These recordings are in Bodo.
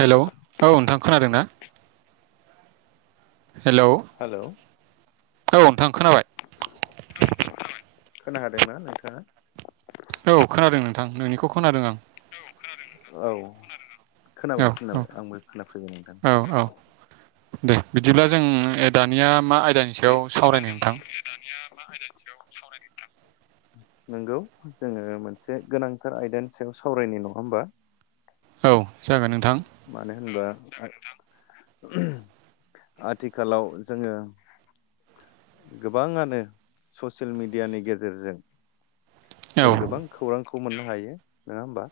हेलौ औ नोंथां खोनादों ना? हेलौ हेलौ औ नोंथां खोनाबाय। खोनाखादों ना नोंथाङा? औ खोनादों नोंथां नोंनिखौ खोनादों आं। औ औ खोनाबाय खोनाबाय आंबो खोनाफैबाय नोंथां। औ औ दे बिदिब्ला जों दानिया मा आयदानि सायाव सावरायनो नोंथां। दानिया मा आइदानि सायावा सावरायनो नोंथां। नंगौ जोङो मोनसे गोनांथार आयदानि सायाव सावरायनि नङा ओमबा? औ जागोन। नोंथां मानो होनबा आथिखालाव जोङो गोबाङानो ससियेल मिडियानि गेजेरजों औ जों गोबां खौरांखौ मोननो हायो नङा ओमबा?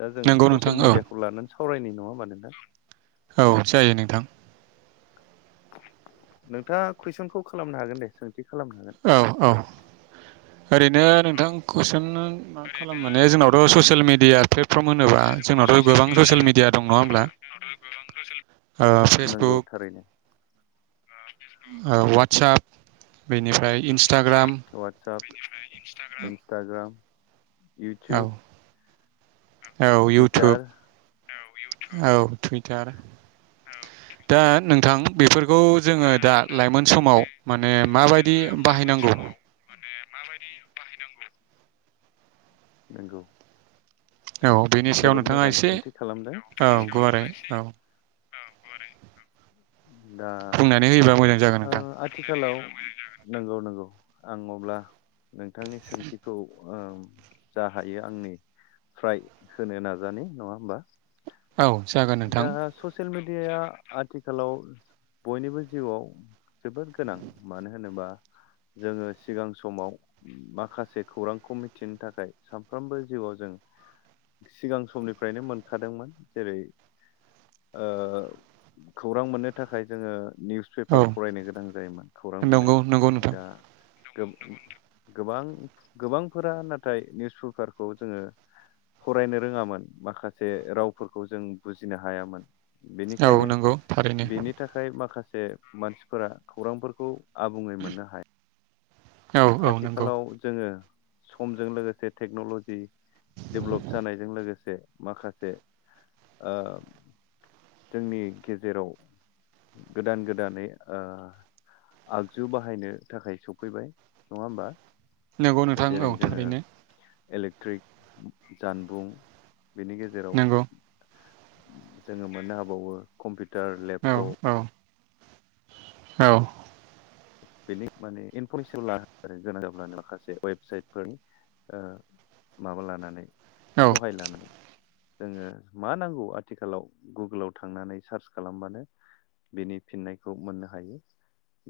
दा जों नंगौ नोंथां ससियेल औ मिडियाखौ लानानै सावरायनाय नङा ओनबा नोंथां? औ जायो नोंथां। नोंथाङा कुइसनखौ खालामनो हागोन दे सों? थि खालामखागोन। औ औ ओरैनो नोंथां कुइसन मा ओरैनो खालाम माने नोंथां जोंनावथ' ससियेल कुइसन मिडिया प्लेटफर्म होनोबा माने जोंथ' जोंनावथ' गोबां ससियेल मिडिया दं नङा होनोबा ओमब्ला? नंगौ फेसबुक थारैनो ओ अवाटसाप बेनिफ्राय इन्सटाग्राम अवाटसाप इन्सटाग्राम। औ इउटुब औ इउटुब टुइटार औ इउटुब औ थुइ तार औ दा टुइटार नोंथां बेफोर गौ जोङो दा लाइमोन समाव माने बेखौ माबायदि बाहायनांगौ। नोंगौ। औ बेनि सायाव नोंथाङा एसे औ गुवारै नोंथाङा औ दा बुंनानै होयोबा मोजां जागोन ओ नोंथां आथिखालाव नंगौ नंगौ आं अब्ला नोंथांनि सोंथिखौ ओ जा हायो आंनिफ्राय होनो नाजानि नङा होमबा? औ जागोन दा नोंथां। [unintelligible] आथिखालाव बयनिबो जिउआव जोबोद गोनां मानो होनोबा जोङो सिगां समाव माखासे खौरांखौ मिथिनो थाखाय सानफ्रोमबो जिउआव जों [inaudible] सिगां समनिफ्रायनो मोनखादोंमोन जेरै ओ खौरां मोननो थाखाय जोङो निउस औ पेपार फरायनो गोनां जायोमोन खौरां नंगौ बिलाइ नंगौ नोंथां दा गोबां गोबांफोरा नाथाय निउस पेपारखौ जोङो फरायनो रोङामोन माखासे रावफोरखौ जों बुजिनो हायामोन। औ बेनिखायनो नंगौ थारैनो बेनि थाखाय माखासे मानसिफोरा खौरांफोरखौ आबुङै मोननो हाया। औ औ नंगौ आथिखालाव जोङो समजों लोगोसे टेक्न'ल'जि डेभेलप जानायजों लोगोसे माखासे ओ जोंनि गेजेराव गोदान गोदानै ओ आगजु बाहायनो थाखाय सफैबाय नङा होमबा? नंगौ नोंथां औ जेरै जोङो थारैनो इलेक्ट्रिक जानबुं बेनि गेजेराव नंगौ जोङो मोननो हाबावो कम्पिउटार औ लेपटप औ औ बेनि माने इनफरमेसन लानो आरो गोनां जाब्लानो माखासे वेबसाइटफोर माबा लानानै औ सहाय लानानै जोङो मा नांगौ आथिखालाव गुगोलाव थांनानै सार्च खालामबानो बेनि फिननायखौ मोननो हायो।